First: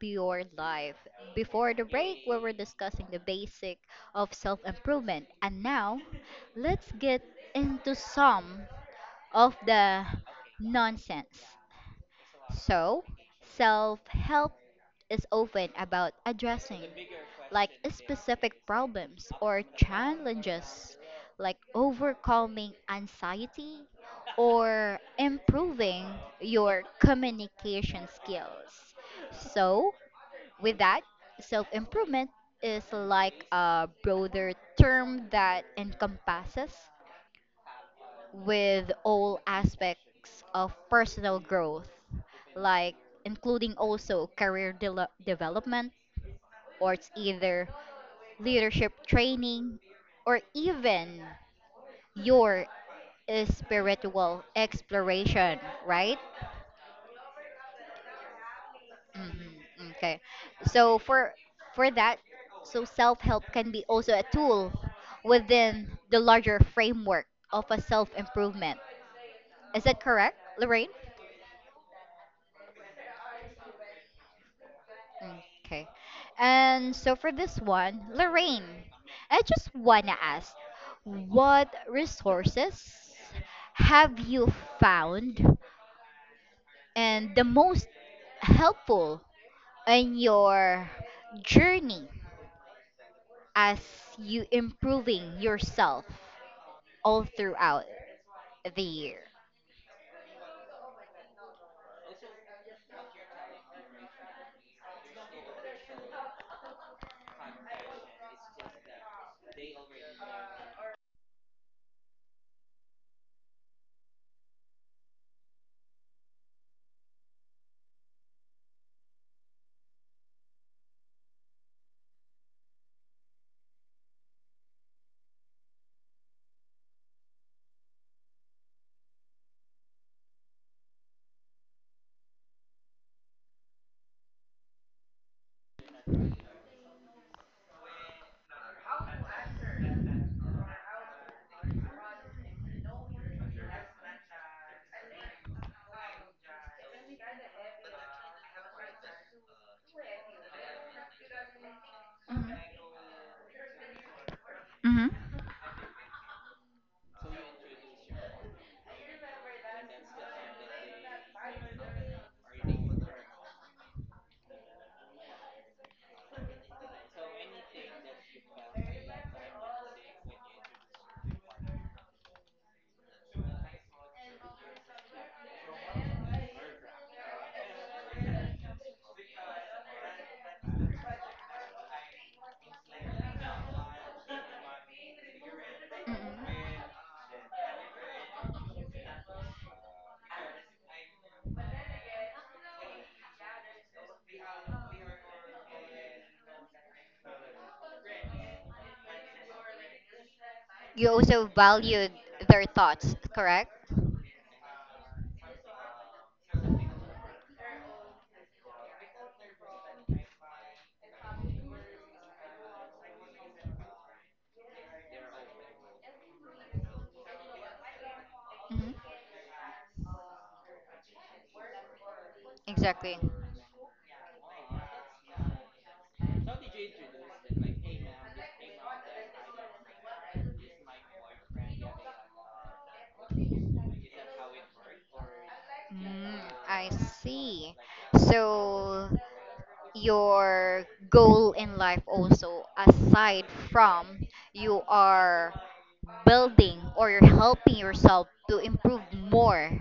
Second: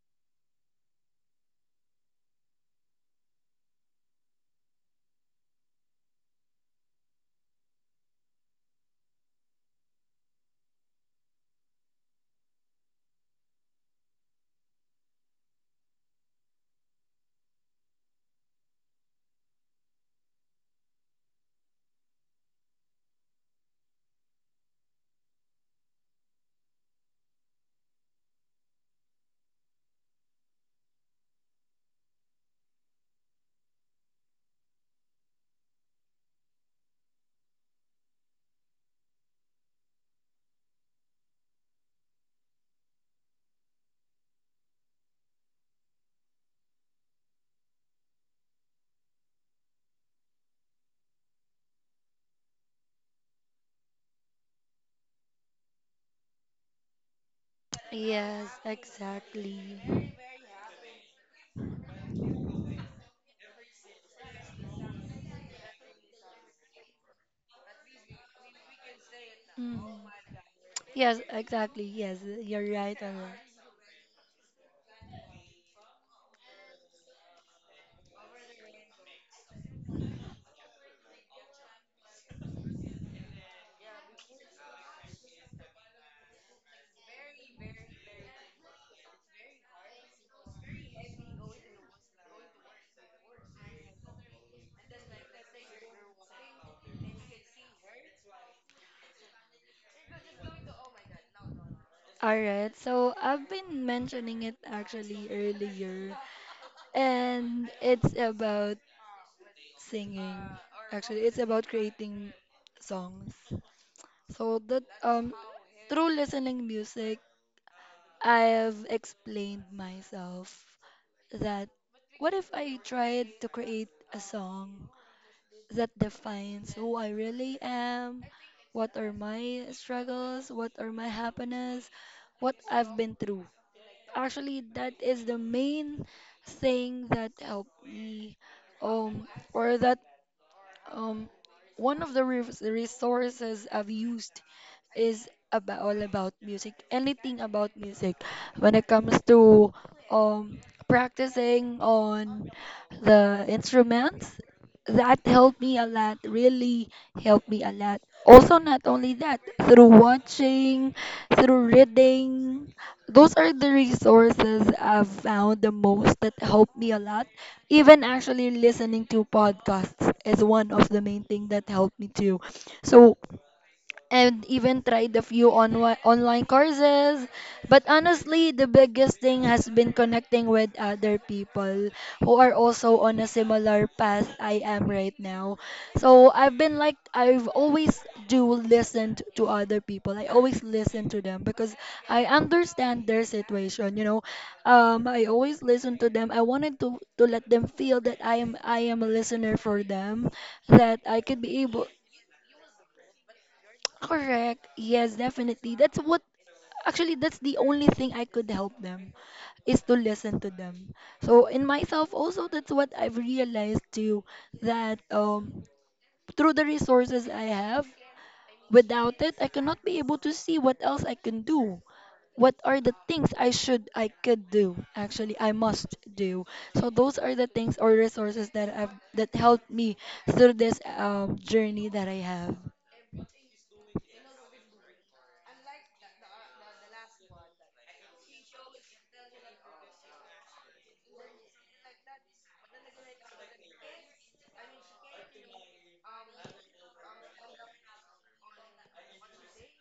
Your Life. Before the break, we were discussing the basic of self improvement, and now let's get into some of the nonsense. So, self help is often about addressing specific problems or challenges, like overcoming anxiety or improving your communication skills. So, with that, self improvement is like a broader term that encompasses with all aspects of personal growth, like including also development, or it's either leadership training, or even your spiritual exploration, right? Yes, exactly. Okay. So for that, so self-help can be also a tool within the larger framework of a self-improvement. Mm. Is that correct, Lorraine? Yes, exactly. Yes, you're right on that. Okay. And so for this one, Lorraine, I just want to ask what resources have you found and the most helpful in your journey as you improving yourself all throughout the year? All right, so I've been mentioning it actually earlier, and it's about singing. Actually, it's about creating songs. So that through listening music, I've explained myself that what if I tried to create a song that defines who I really am, what are my struggles, what are my happiness, what I've been through. Actually, that is the main thing that helped me, um, or that Mhm. um, one of the resources I've used is about all about music, anything about music. When it comes to um, practicing on the instruments, Mhm. Mm-mm. that helped me a lot, really helped me a lot. Also, not only that, through watching, through reading, those are the resources I've found the most that helped me a lot. Even actually listening to podcasts is one of the main thing that helped me too. So and even tried a few online courses. But honestly, the biggest thing has been connecting with other people who are also on a similar path I am right now. So I've been like, I've always do listen to other people. I always listen to them because I understand their situation. I always listen to them. I wanted to let them feel that I am a listener for them, that You I could also be able. valued their thoughts, correct? Correct. Yes, definitely. That's what, actually that's the only thing I could help them is to listen to them. So in myself also that's what I've realized too, that through the resources I have, Mhm. without it I cannot be able to see what else I can do. What are the Exactly. things I could do? Actually, I must do. So those are the things or resources that helped me through this journey that I have. Mm, I see. So your goal in life also aside from you are building or you're helping yourself to improve more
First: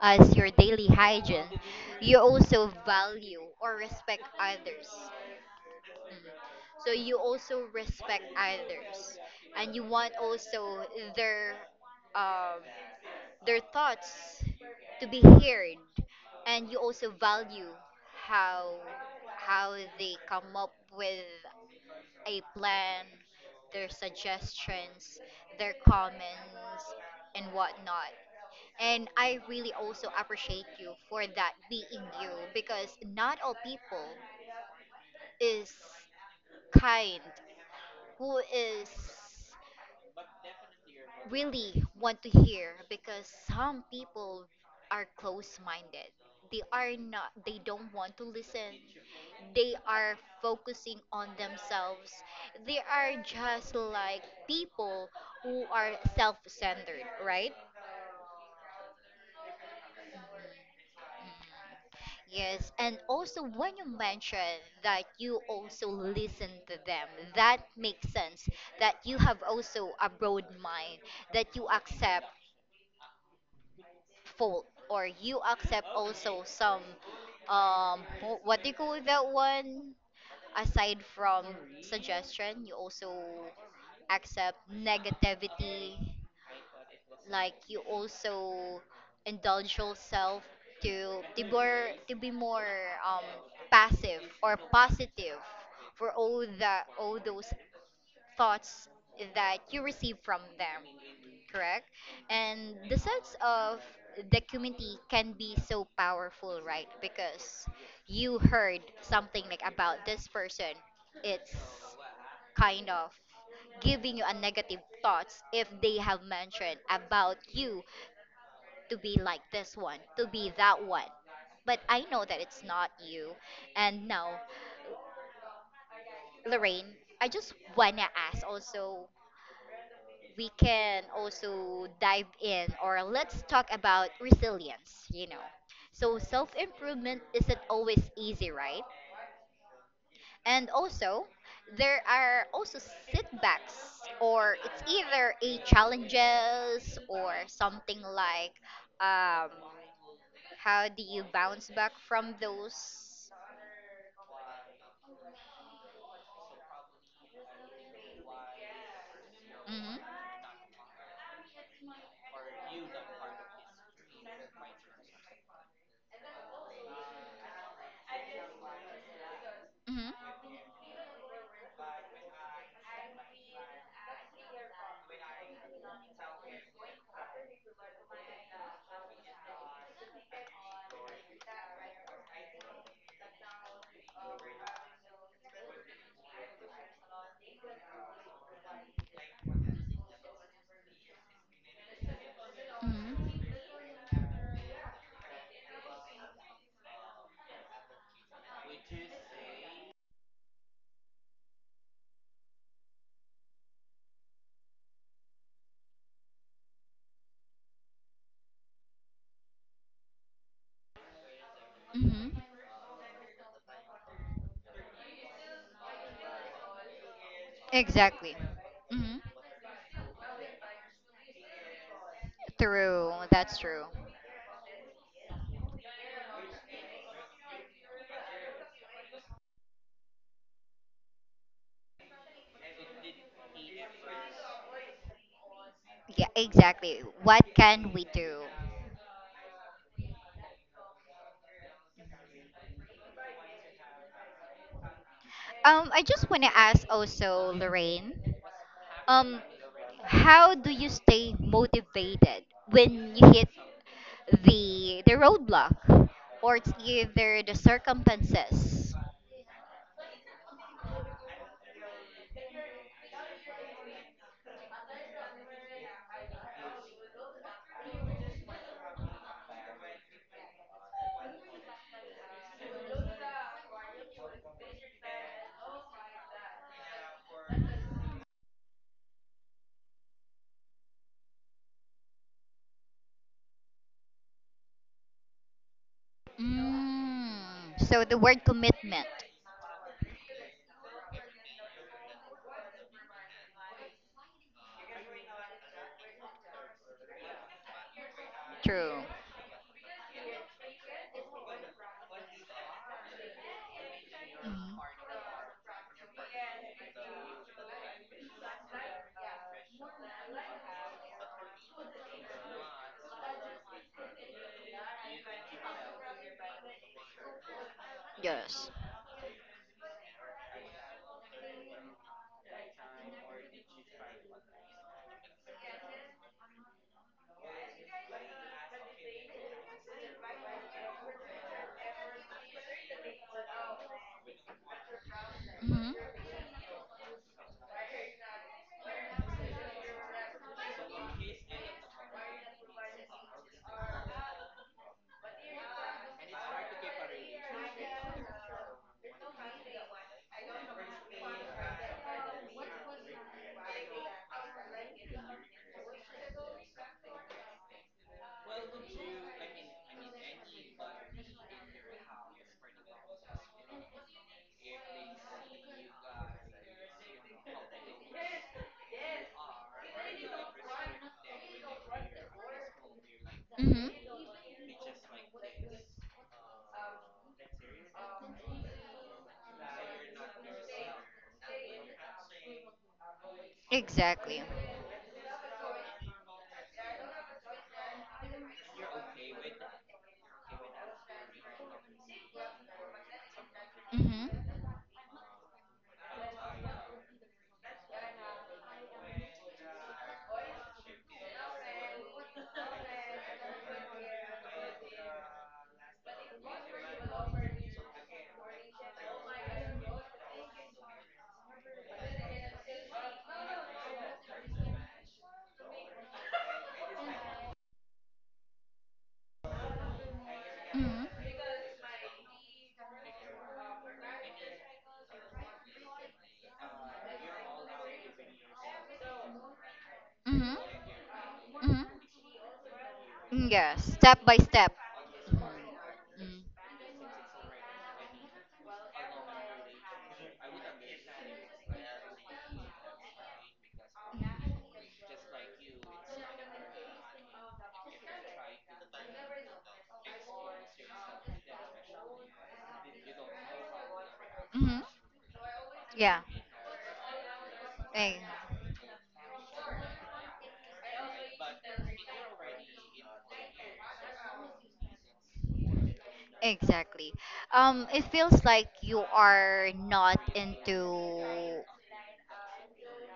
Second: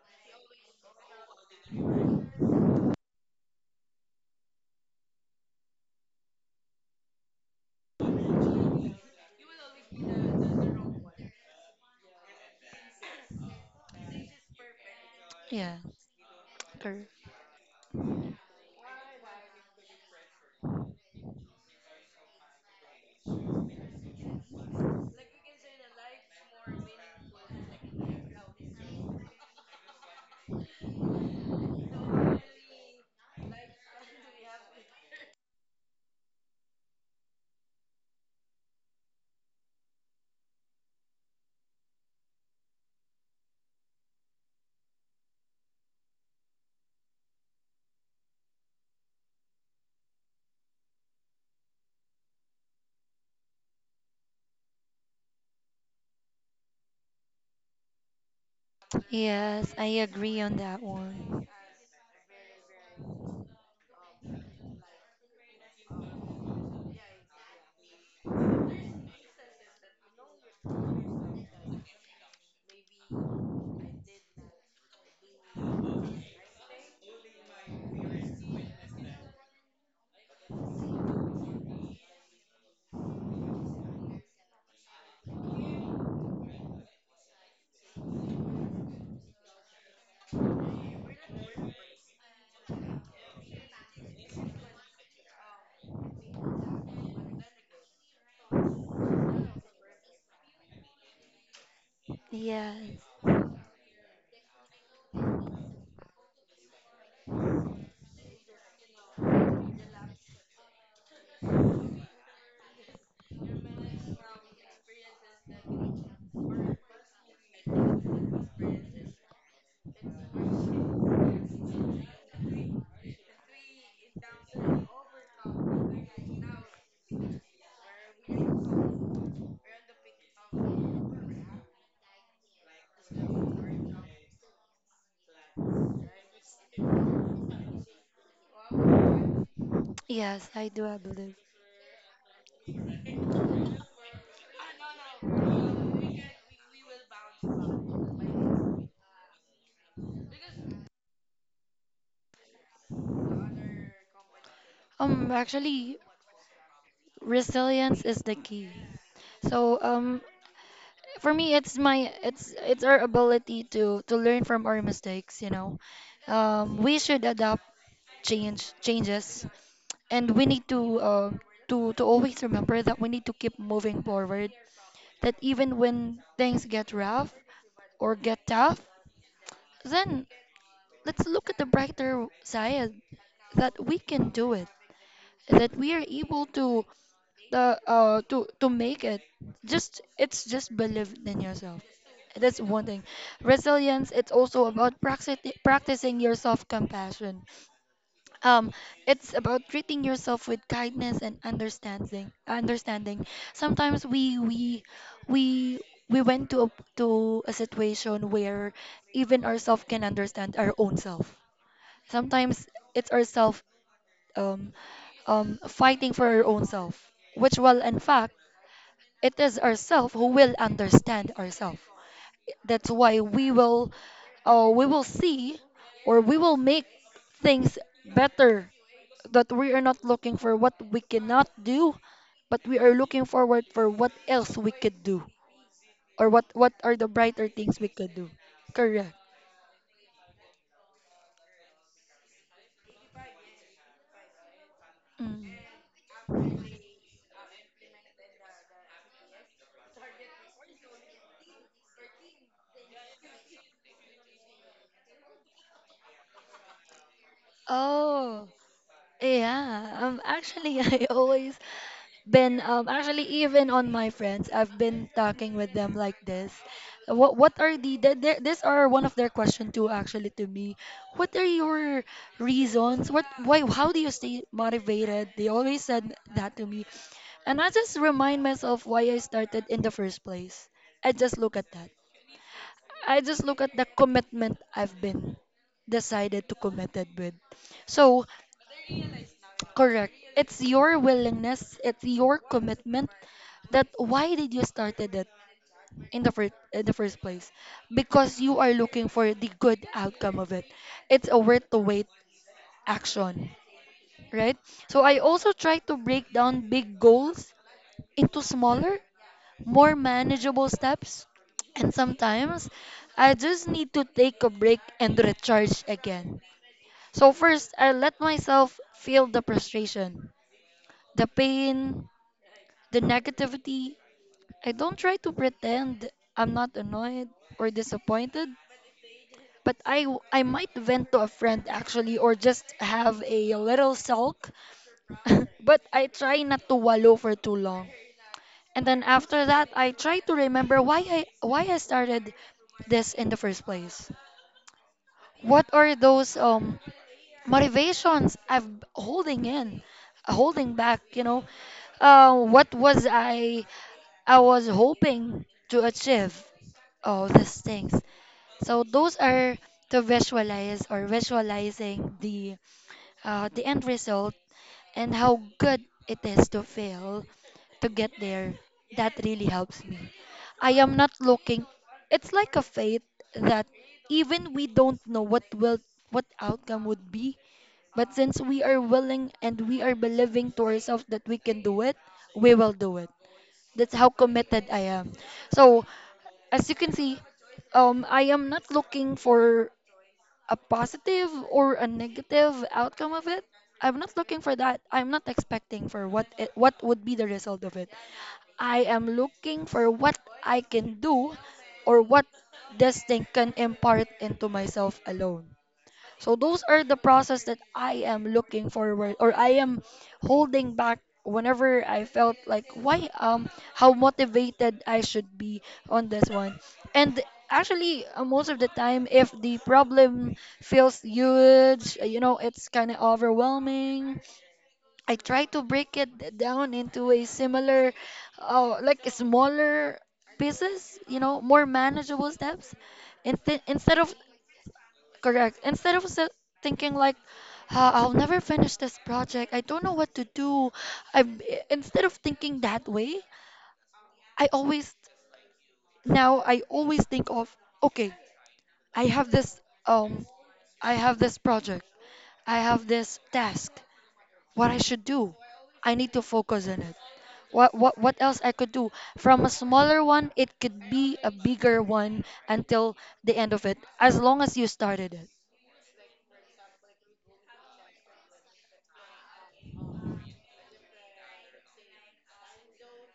as your daily hygiene, you also value or respect others. Mhm. So you also respect others and you want also their um, their thoughts to be heard, Yeah. and you also value how how they come up with a plan, their suggestions, their comments and whatnot, and I really also appreciate you for that being you, because not all people is kind who is really want to hear, because some people are close-minded. They are not, they don't want to listen. They are focusing on themselves. They are just like people who are self-centered, right? Yes, I agree on that one. Yes, and also when you mention that you also listen to them, that makes sense. That you have also a broad mind, that you accept fault or you accept also some what do you call that one, aside from suggestion you also accept negativity, like you also indulge yourself to be more, to be more um passive or positive for all those thoughts that you receive from them, correct? And the Yes, sense of the community can be so powerful, right? Because you heard something like about this person, it's kind of giving you a negative thoughts if they have mentioned about you to be like this one, to be that one. But I know that it's not you. And now, Lorraine, I just wanna ask also, we can also dive in or let's talk about resilience, you know. So self improvement isn't always easy, right? yes, And I do. I also, believe. there are also setbacks, or it's either a challenges or something like, um, how do you bounce back from those? Actually, resilience is the key. So, Hmm. For me, it's my, it's our ability to learn from our mistakes. We should adapt changes, and Hmm. we need to always remember that we need to keep moving forward. That even when things get rough or get tough, then let's look at the brighter side that we can do it, that we are able to the to make it. Just It's just believe in yourself. That's one thing. Hmm. Resilience, it's also about practicing your self-compassion. Um, it's about treating yourself with kindness and understanding. Understanding. Sometimes we we went to a situation where even ourself can understand our own self. Hmm. Sometimes it's ourself, um fighting for our own self, which, well, in fact, Exactly. Hmm. it is ourself who will understand ourself. That's True. why we That's true. will, uh, we will see, or we will make things better. That we are not looking for what we cannot do, but we are looking forward for what else we could do, Yeah, or what are exactly. the What brighter things we can we could do. do? Correct. Mm. I just want to ask also, Lorraine, um, how do you stay motivated when you hit the roadblock or it's either the Oh. circumstances? Yeah, actually, I always been actually, even on my friends, I've been talking with them like this. What are the th th these are one of their question too, actually, to me. What are your reasons? What why how do you stay motivated? They always said that to me. And I just remind myself why I started in the first place. I just look at that. I just look at the commitment I've been decided to committed with. Mm, so the So. word commitment. Correct. It's your willingness, it's your commitment, that why did you started it in the first place? Because you are True. looking for the good outcome of it. It's a worth the wait action, right? Hmm. So I also try to break down big goals into smaller, more manageable steps. And sometimes I just need to take a break and recharge again. So first, I let Yes. myself feel the frustration, the pain, the negativity. I don't try to pretend I'm not annoyed or disappointed, but I might vent to a friend actually, or just have a little sulk, but Mm-hmm. I try not to wallow for too long. And then after that, I try to remember why I started this in the first place. What are those motivations I've holding in, holding back, you know? What was I was hoping to achieve? Oh, these things. So those are to visualize, or visualizing the end result and how good it is to fail to get there. That really helps me. I am not looking. It's like a faith that Mm-hmm. even we don't know what outcome would be, but since we are willing and we are believing to ourselves that we can do it, we will do it. That's how Exactly. committed I am. So as you can see, I am not looking for a positive or a negative outcome of it. I'm not Mm-hmm. looking for that. I'm not expecting for what would be the result of it. I am looking for what I can do, or what this thing can impart into myself alone. So those are the process that I am looking forward, or I am holding back whenever I felt like why how motivated I should be on this one. And actually, most of the time if the problem feels Mm-hmm. huge, it's kind of overwhelming. I try to break it down into a similar, like smaller Mm-hmm. pieces, more Mm-hmm. manageable steps. Mm, Inst- yeah, instead of. step by step. Correct. Instead of Mm-hmm. thinking like, "Ah, I'll never finish this project. I don't know what to do. I Instead of thinking that way, I always I always think of, okay, I have this um I have this project. I have this task. What I Mm-hmm. should do. I need Yeah, to focus on it. What what eh, what else I could do? From a smaller one, it could be a bigger one until the end of it, as long as you started it. exactly. It feels like you are not into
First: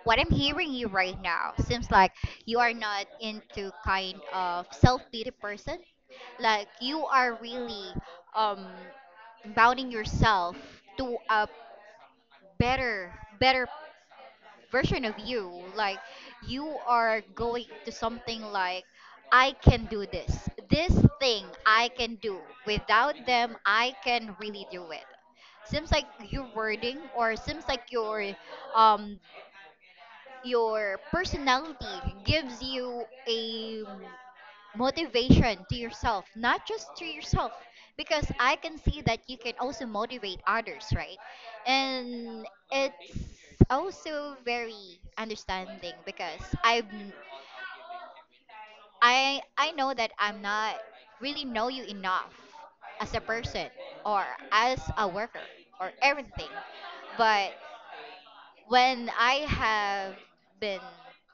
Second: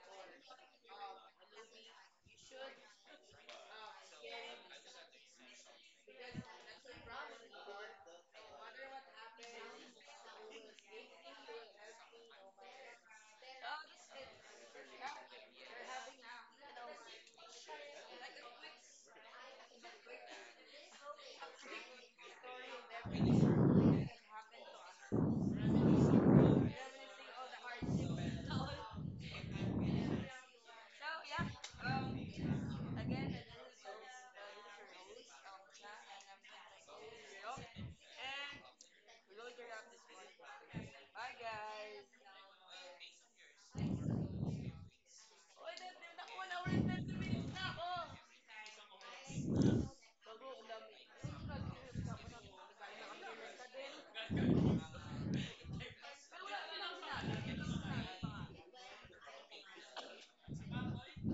what I'm hearing you right now. Seems like you are not into kind of self pity person. Like you are really um bounding yourself to a better version of you. Like you are going to something like I can do this. This thing I can do. Without them I can really do it. Seems like your wording or seems like um your personality gives you a motivation to yourself, not just to yourself, because I can see that you can also motivate others, right? And it's also very understanding because I know that I'm not really know you enough as a person or as a worker or everything, but when I have been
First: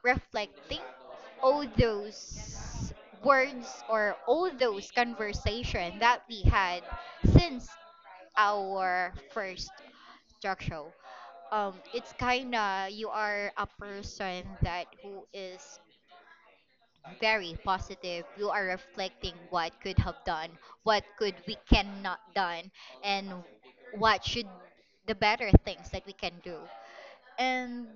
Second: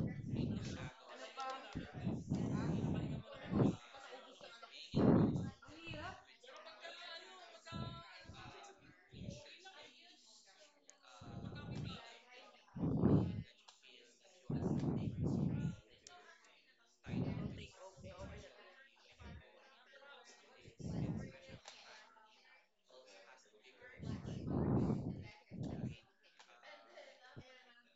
reflecting all those words or all those conversation that we had since our first talk show, it's kinda you are a person that who is very positive. You are reflecting what could have done, what could we cannot done, and what should the better things that we can do, and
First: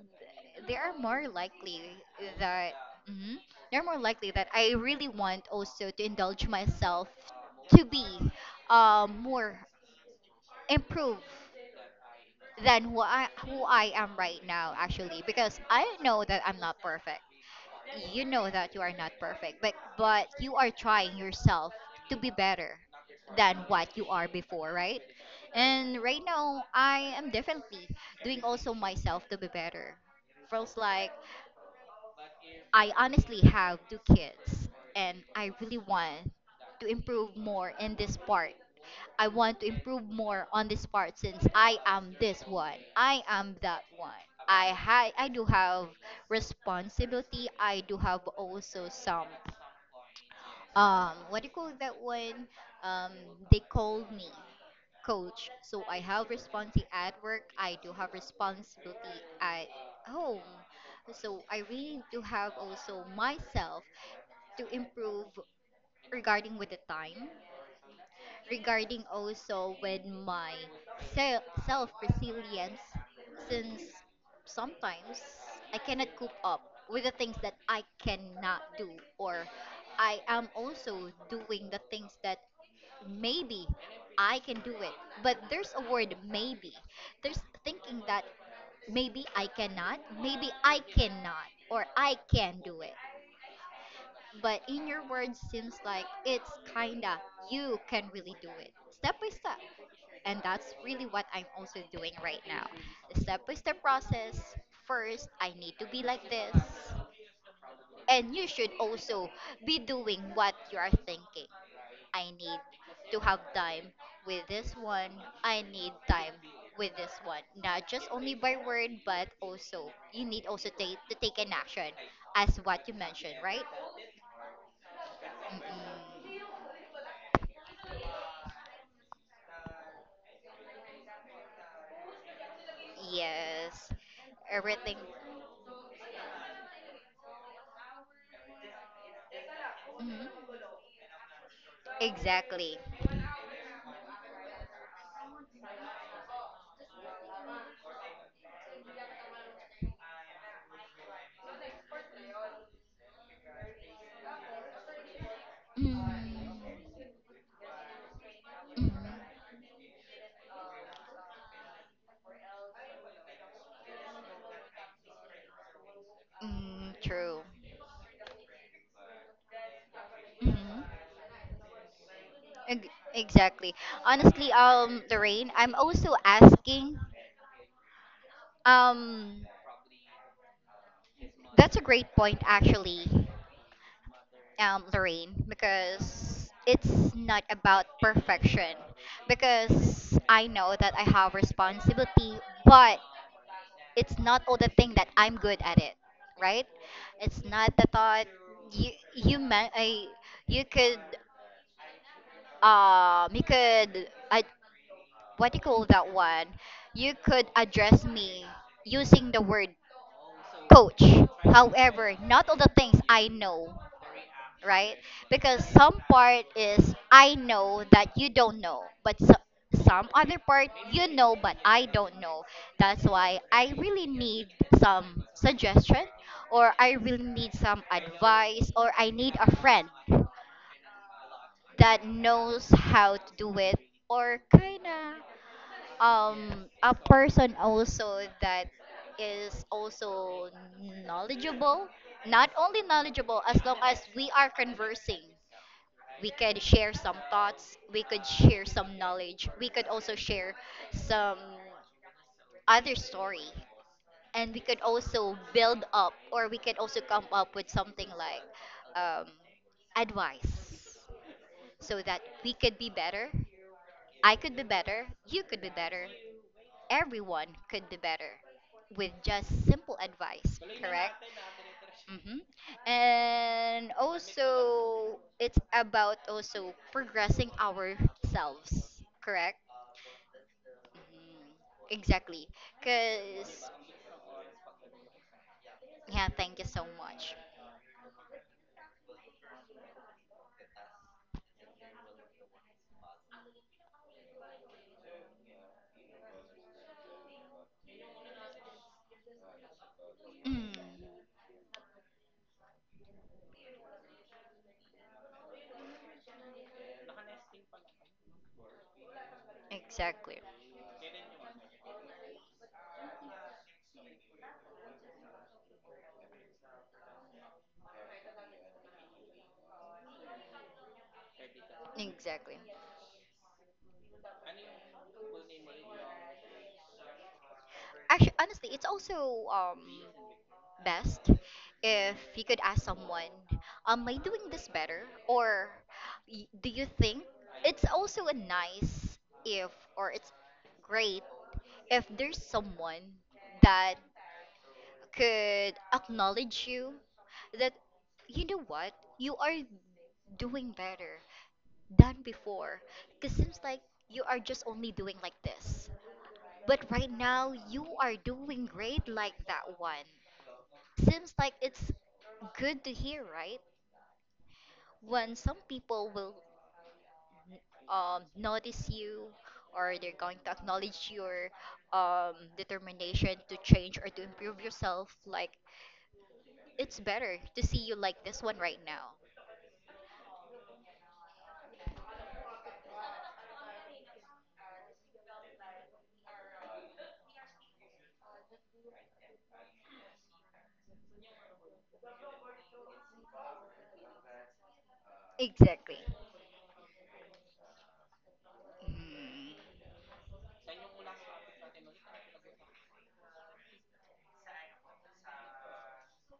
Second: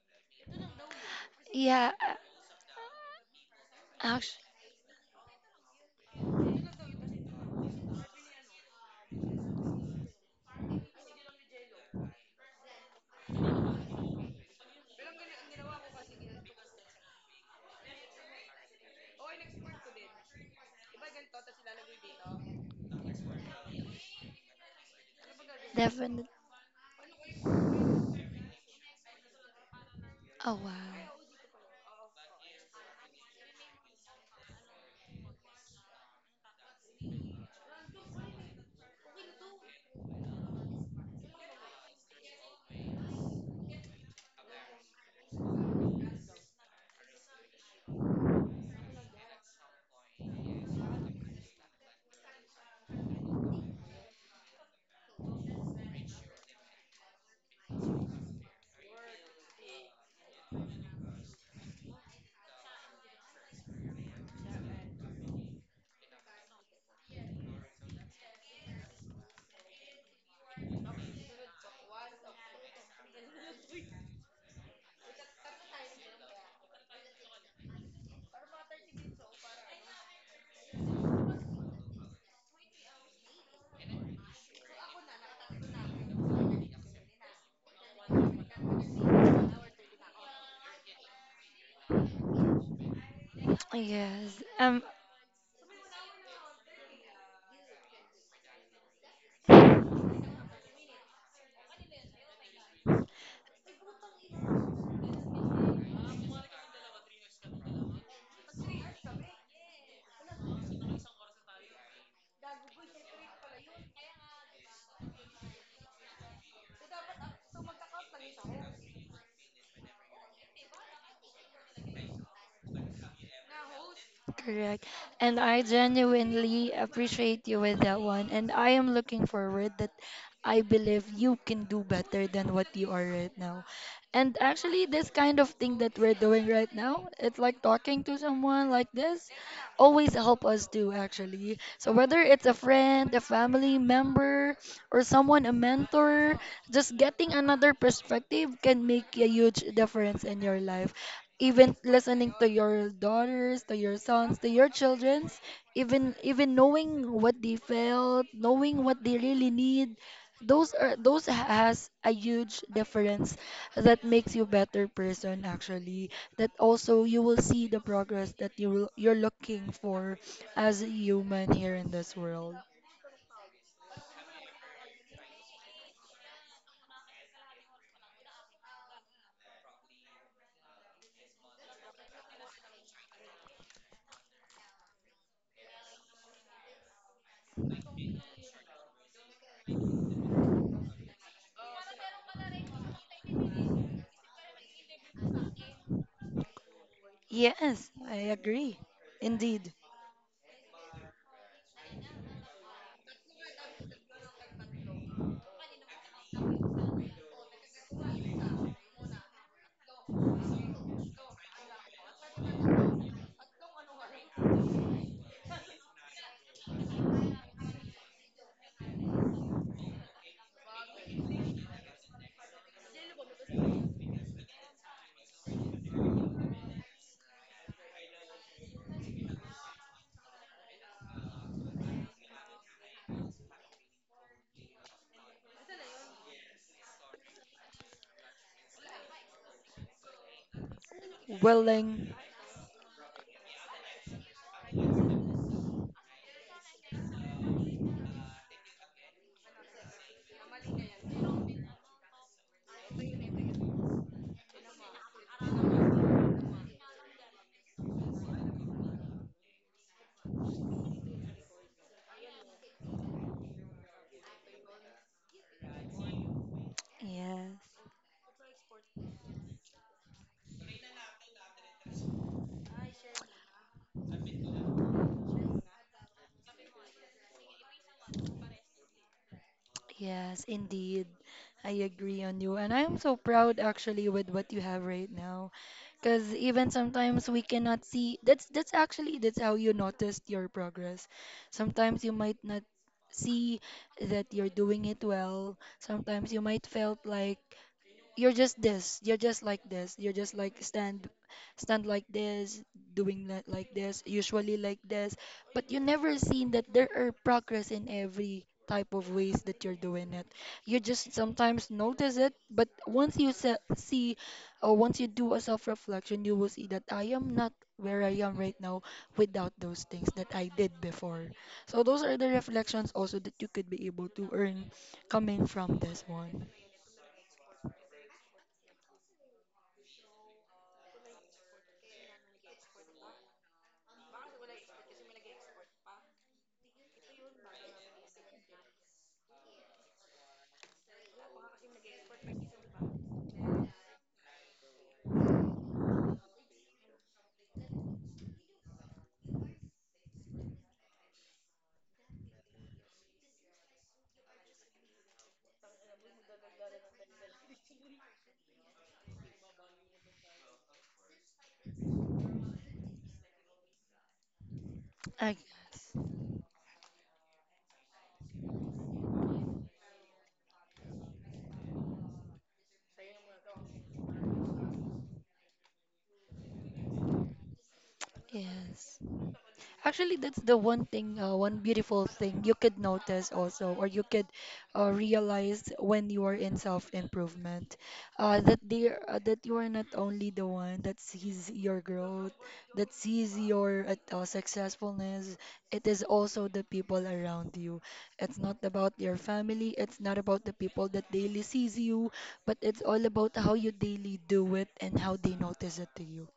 they are more likely Yeah, that mhm, they're more likely actually, that I really want also to indulge myself to be more improved than who I am right now, actually, because I know that I'm not perfect. You know that you are not perfect, but you are trying yourself to be better than what you are before, right? And right definitely. now, I am definitely doing also myself to be better. Oh, Feels like wow. I honestly have two kids and I really want to improve more in this part. I want to improve more on this part since I am this one. I am that one. I do have responsibility. I do have also some what do you call that one, um they called me coach, so I have responsibility at work, I do have responsibility at home, so I really do have also myself to improve regarding with the time, regarding also with my self resilience, since sometimes I cannot cope up with the things that I cannot do, or I am also doing the things that maybe I can do it, but there's a word maybe, there's thinking that maybe I cannot or I can do it, Yes. but in your words seems like it's kinda you can really do it step by step, and that's really what I'm also doing right now, step by step process. First I need to be like this, and you should also be doing what you are thinking. I need to have time with this one, I need time with this one, not just only by word but also you need also to take an action as what you mentioned, right? Correct. And I Mm-mm. genuinely appreciate you with that one, and I am looking forward that I believe you can do better than what you are right now. Yes. And actually Everything. this kind of thing that we're doing right now, it's like talking to someone like this always help Mhm. us do, actually. So whether it's a Exactly. friend, a family member, or someone a mentor, just getting another perspective can make a huge difference in your life. Even listening to your daughters, to your sons, to your childrens, Mm. even knowing what they felt, knowing Mhm. what they really need, those has a huge difference, that makes you better person, actually. That Mm, also you will true. see the progress that you're looking for Mhm. as a human here in this world. Ex- exactly. Honestly, Lorraine, I'm also asking. Um, that's a great point, actually, Lorraine, because it's not about perfection. Because I know that I have responsibility, but it's not all the thing that I'm good at it, right? It's not Yes, the I thought agree. you you Indeed. man I you could you could I what do you call that one? You could address me using the word coach. However, not all the things I know, right? Because some part is I know that you don't know, but so, some other part you know but I don't know. That's why I really need some suggestion or I really need some advice or I need a friend that knows how to do it, or kind of a person also that is also knowledgeable, Willing. not only knowledgeable, as long as we are conversing we could share some thoughts, we could share some knowledge, we could also share some other story, and we could also build up or we could also come up with something like, um, advice, so that we could be better. I could be better, you could be better, everyone Yes. could do better with just simple advice, correct? Hmm. And also, it's about also progressing ourselves, correct? Yes, indeed. I Mhm. agree on Exactly. you. And I'm so proud, Because, actually, with what you have right now. yeah, Because thank you even so sometimes much. we cannot see, that's actually that's how you noticed your progress. Sometimes you might not see that you're doing it well. Sometimes you might felt like you're just like this, you're just like Mm, stand like this, doing like this, usually like this, but you never seen that there are progress in every type of ways that you're doing it. exactly. You just sometimes notice it, but once you see, or once you do a self-reflection, you will see that I am not where I am right now without those things that I did before. So those are the Exactly. reflections also that you could be able to earn coming from this one, Actually, honestly, it's also best if you could ask someone, am I doing this better? Or do you think it's also a nice if, or it's great if there's someone that could acknowledge you that, you know what, you are doing better than before. Because seems like you are just only doing like this. But right now, you are doing great like that one. Seems like it's good to hear, right? I When some guess. people will notice you or they're going to acknowledge your determination to change or to improve yourself, like it's better to see you like this one right Yes. now. Actually, that's the one thing, one beautiful thing you could notice also, or you could, realize when you are in self-improvement, that you are not only the one that sees your growth, that sees your successfulness. It Exactly. is also the people around you. It's not about your Mm, family. It's not about the people that daily sees you, but it's all about how you daily do it and how they notice it to you.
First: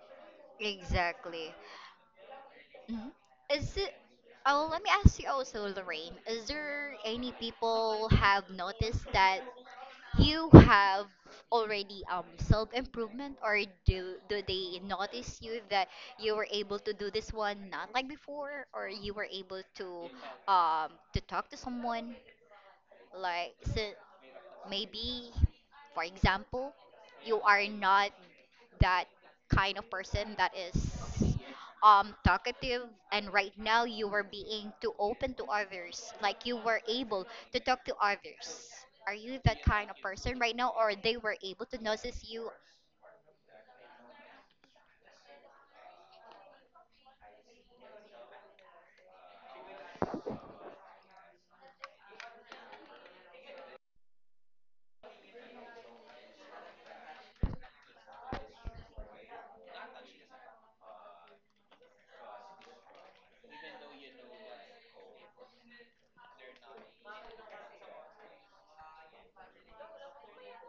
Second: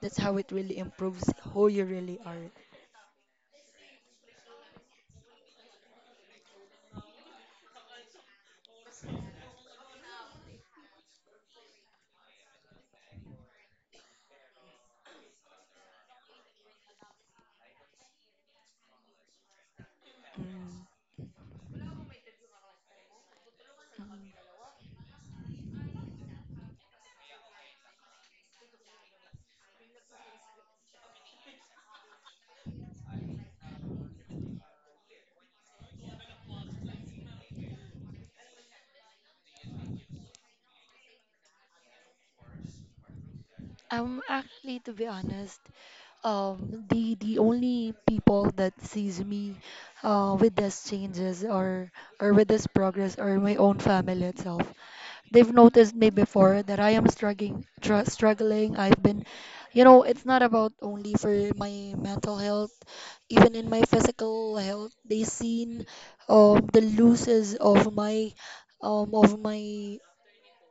That's how it really improves exactly. who you really are. Mhm. Is it? Oh, let me ask you also, Lorraine. Is there any people have noticed that you have already self improvement, or do they notice you that you were able to do this one not like before, or you were able Mm. To talk to someone like so. Mm. Maybe, for example, you are not that kind of person that is talkative, and right now you were being too open to others, like you were able to talk to others. Are you that kind of person right now, or they were able to notice you? Actually, to be honest, the only people that sees me, with these changes, or with this progress, are my own family itself. They've noticed me before that I am struggling, struggling. I've been, it's not about only for my mental health, even in my physical health. They seen the losses of my, of my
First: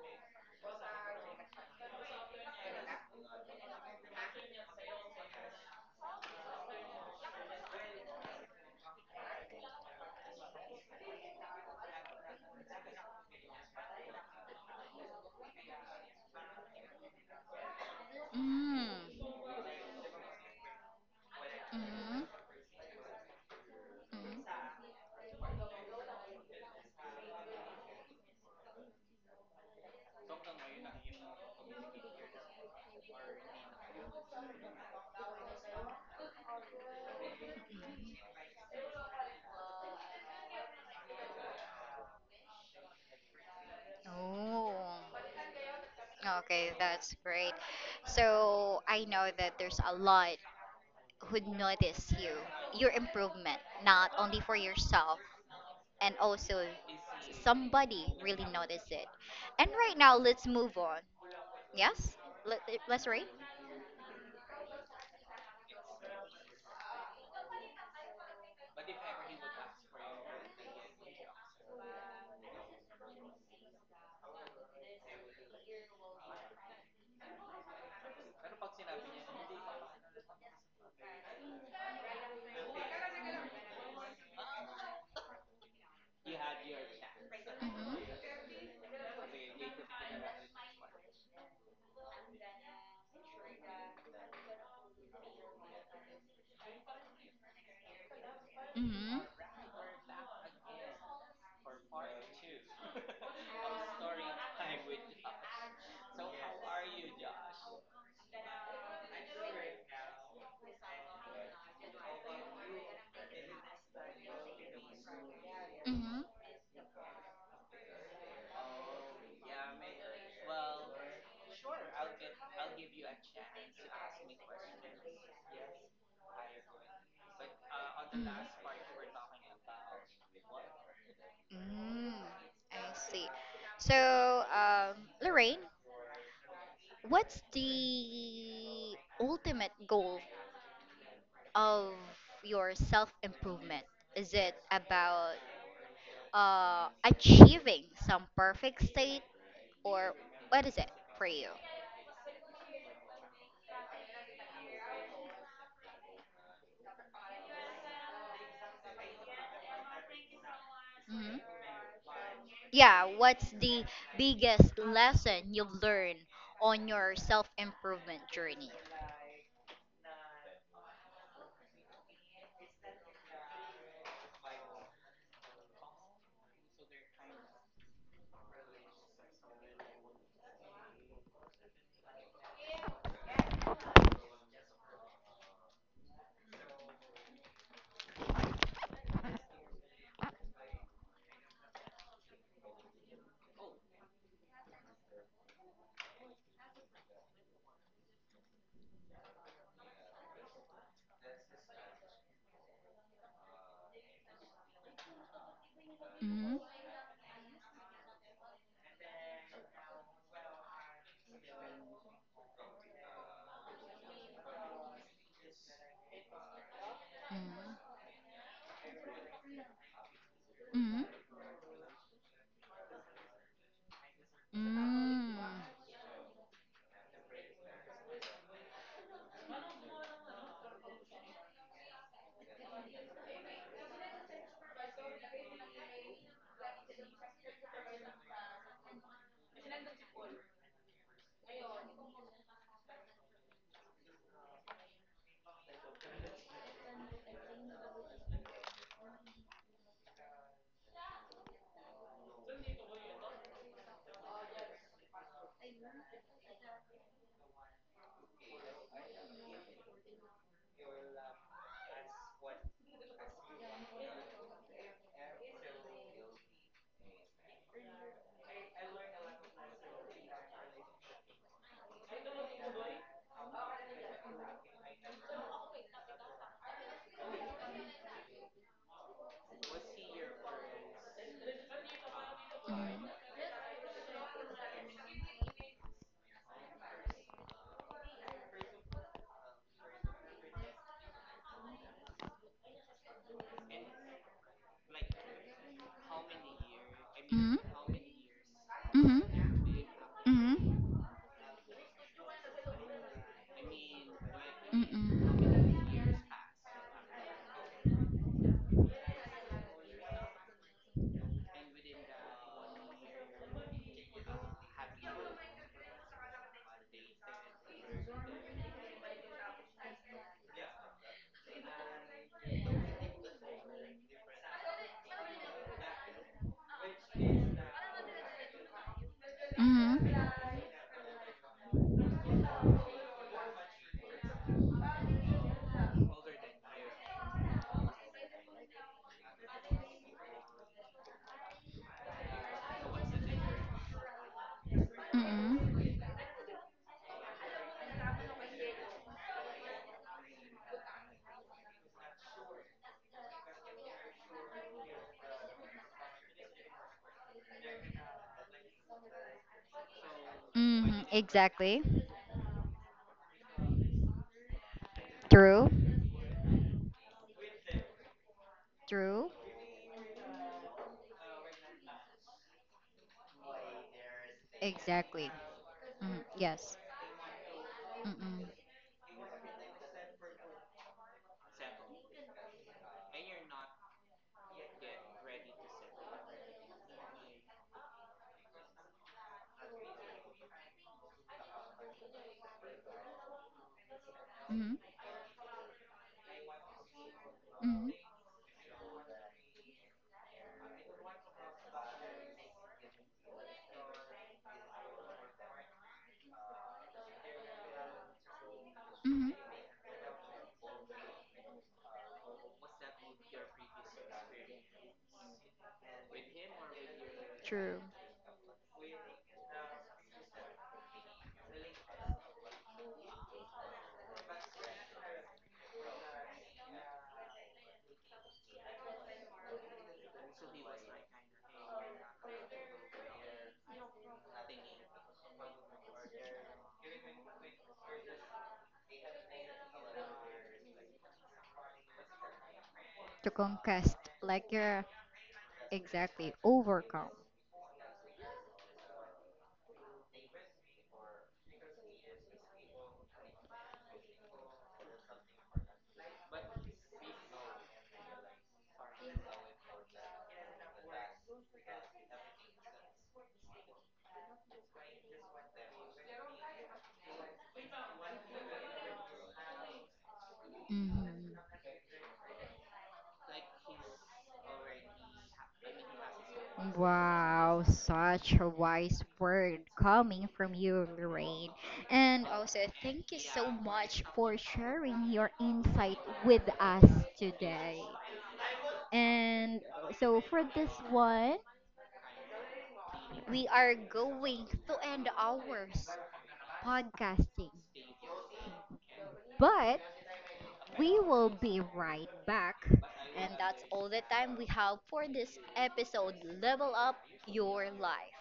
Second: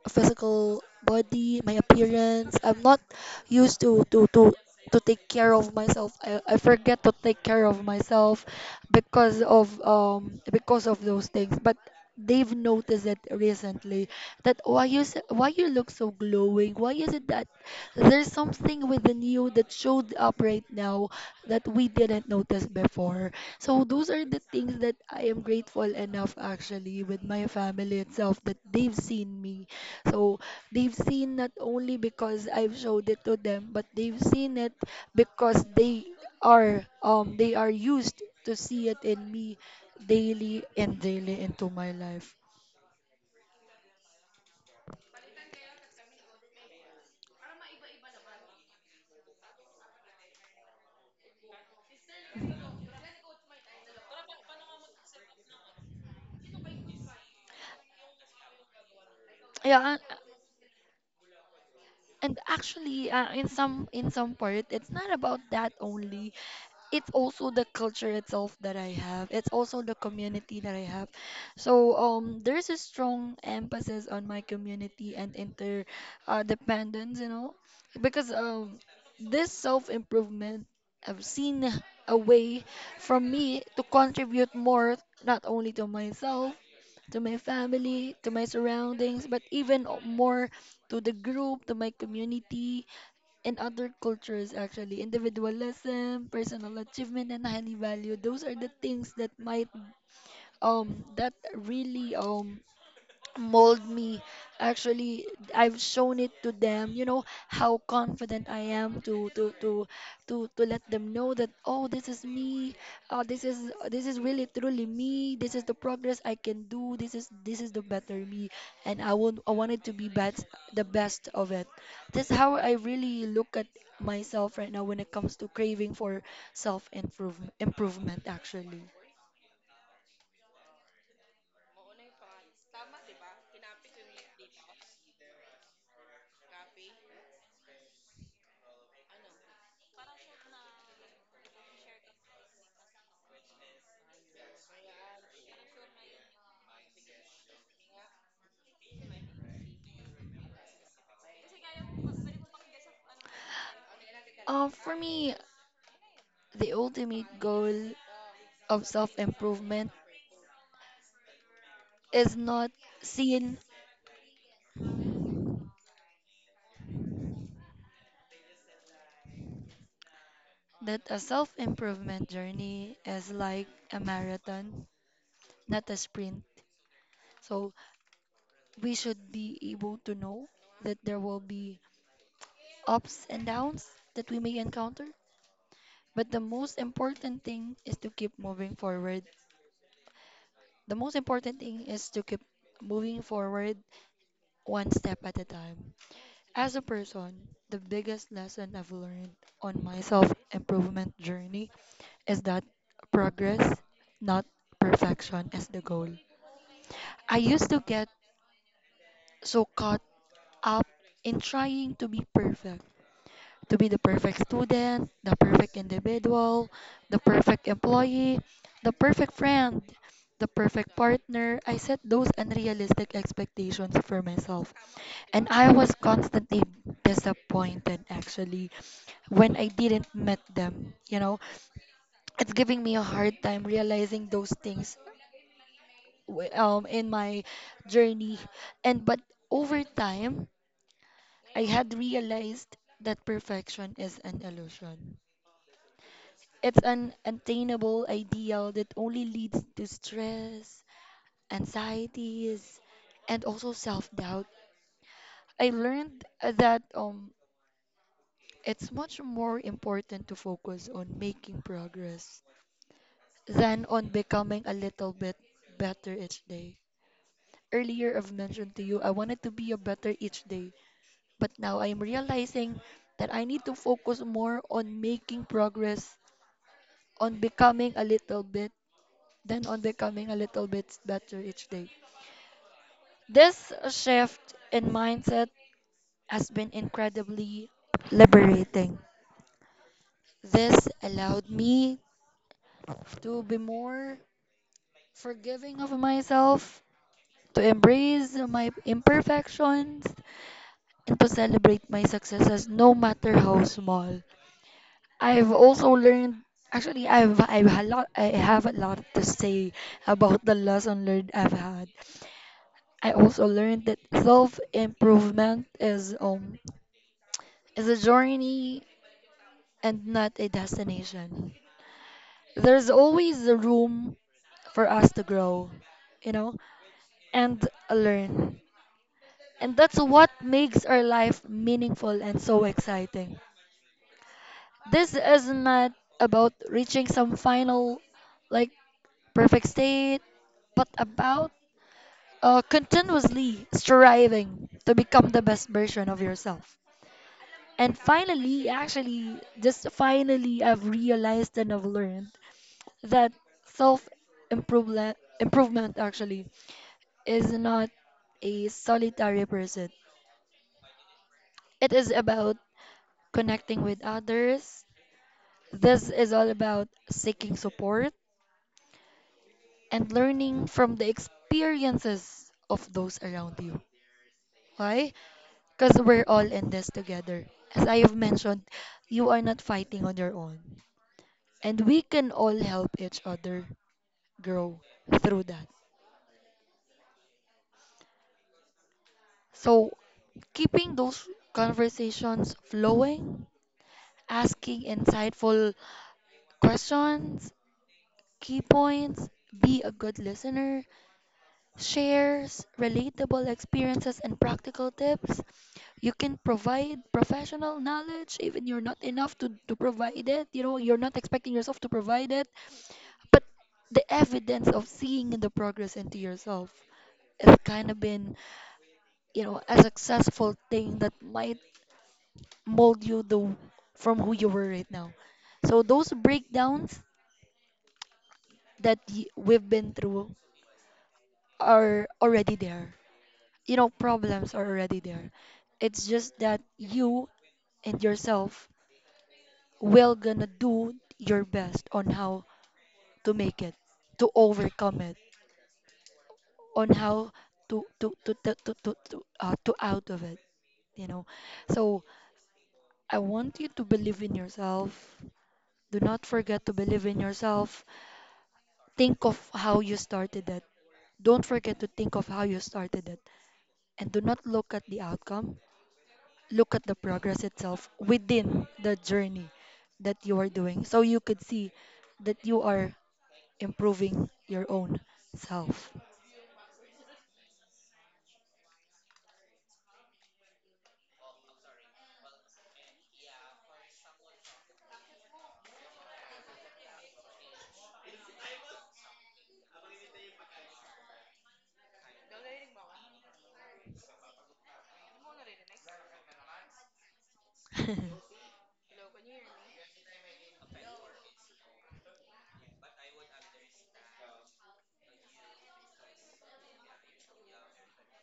physical body, my appearance. I'm not used to take care of myself. I forget to take care of myself because of those things. But they've noticed it recently that why you look so glowing? Why is it that there's Mm. something within you that showed up right now that we Mm-hmm. didn't notice before? So those are the Mm-hmm. things that I am grateful enough actually with my family itself that they've seen me, so they've seen not only because I've showed it to them, but they've seen it because they are they are used to see it in me daily and daily into my life. Oh, okay, that's great. So I know that there's a lot who'd notice you, your improvement, not only for yourself, and also somebody really notice it. And Yeah, right and now, let's move on. Yes? and Let, let's actually rate. In some part it's not about that only, it's also the culture itself that I have. It's also the community that I have. So there's a strong emphasis on my community and inter dependence, you know, because this self improvement I've seen a way from me to contribute more, not only to myself, to my family, to my Mm-hmm. surroundings, but even more to the group, to my community. In other cultures actually individualism personal achievement and highly valued, those are the things Mm-hmm. that might that really mold me. Actually, I've shown it to them, you know, how confident I am to let them know that, oh, this is me. This is really truly me. This is the progress Mm-hmm. I can do. This is the better me, and I wanted to be best the best of it. That's how I really look at myself right now when it comes to craving for self improvement actually. Mm-hmm. Mm, I see. So, Lorraine, what's the ultimate goal of your self improvement? Is it about achieving some perfect state, or what is it for you? For me, the ultimate goal of self improvement Hmm. is not Yeah, what's seen the biggest lesson you've learned on your self improvement journey? that a self improvement journey is like a marathon, not a sprint. So we should be able to know that there will be ups and downs that we may encounter. But the most important thing is to keep moving forward. The most important thing is to keep moving forward one step at a time. As a person, the biggest lesson I've learned on my self improvement journey is that progress, not perfection, is the goal. Hmm. I used to get so caught up in trying to be perfect, to be the perfect student, the perfect individual, the perfect Hmm. employee, the perfect friend, the perfect Hmm. partner. I set those unrealistic expectations for myself. And I was constantly disappointed actually when I didn't meet them. You know, it's giving me a hard time realizing those things in my journey. And but over time I had realized that perfection is an illusion. It's an attainable ideal that only leads to stress, anxieties, and also self-doubt. I learned that it's much more important to focus on making progress than on becoming a little bit better each day. Earlier I've mentioned to you I wanted to be a better each day. But now I am realizing that I need to focus more on making progress, on becoming a little bit, than on becoming a little bit better each day. Hmm. This shift in mindset has been incredibly liberating. This allowed me to be more forgiving of myself, Hmm. to embrace my Hmm. imperfections, Mhm. and to celebrate my successes no matter how small. I've Mhm. also learned actually, I have a lot to say about the lesson learned I've had. I also learned that self improvement is a journey and not a destination. There's always a room for us to grow, you know, and learn. And that's Mhm. what makes our life meaningful and so exciting. This is not about reaching some final, like, perfect state, but about continuously striving to become the best Mhm. version of yourself. And finally, actually, just finally, I've realized and I've learned that self improvement actually is not a solitary pursuit. Mhm. Exactly. It is about connecting with others. True. This is all about seeking support True. and learning from the experiences of those around you. Why? Exactly. Because we're Mm, all in yes. this together. As I have Mm-mm. mentioned, you are not fighting on your own. And we can all help each other grow through that. So, keeping those conversations flowing, Mm-hmm. asking insightful questions, Mm-hmm. key points, be a good listener, shares relatable experiences and practical tips. You can provide professional knowledge even you're not Mm-hmm. enough to provide it. You know, you're not expecting yourself to provide it. But the evidence of seeing the progress into yourself has True. kind of been, you know, a successful thing that might mold you the from who you were right now. So those breakdowns we've been through are already there. You know, problems are already there. It's just that you and yourself will gonna do your best on how To to make it, conquest, to like you're overcome it, exactly on overcome. how to out of it. You know. So I want you to believe in yourself. Do not forget to believe in yourself. Think of how you started it. Don't forget to think of how you started it. And do not look at the outcome. Look at the progress itself within the journey that you are doing. So you Mm-hmm. could see that you are improving your own self. Wow, such a wise word coming from you, Lorraine. And also, thank you so much for sharing your insight with us today. And so for this one, we are going to end ours podcasting, but we will be right back. And that's all the time we have for this episode Level Up Your Life.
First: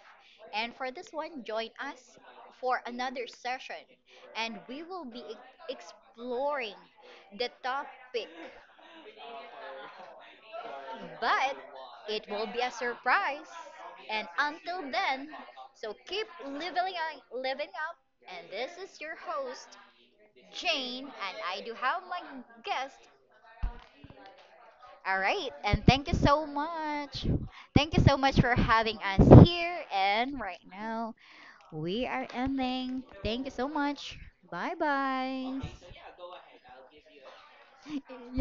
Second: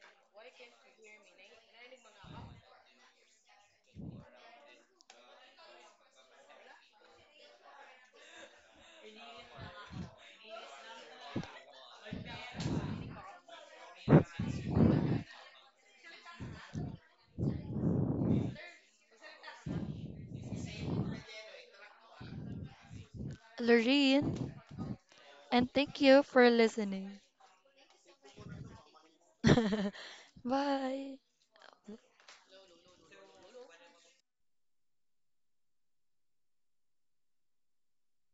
And for this one, join us for another session and we will be exploring the topic, but it will be a surprise. And until then, so keep living up. And this is your host Jane, and I do have my guest. Lorraine, All right, and and thank thank you you so for listening. much. Thank you so much for having us here. And right now, Bye. we are ending. Thank you so much. Bye bye.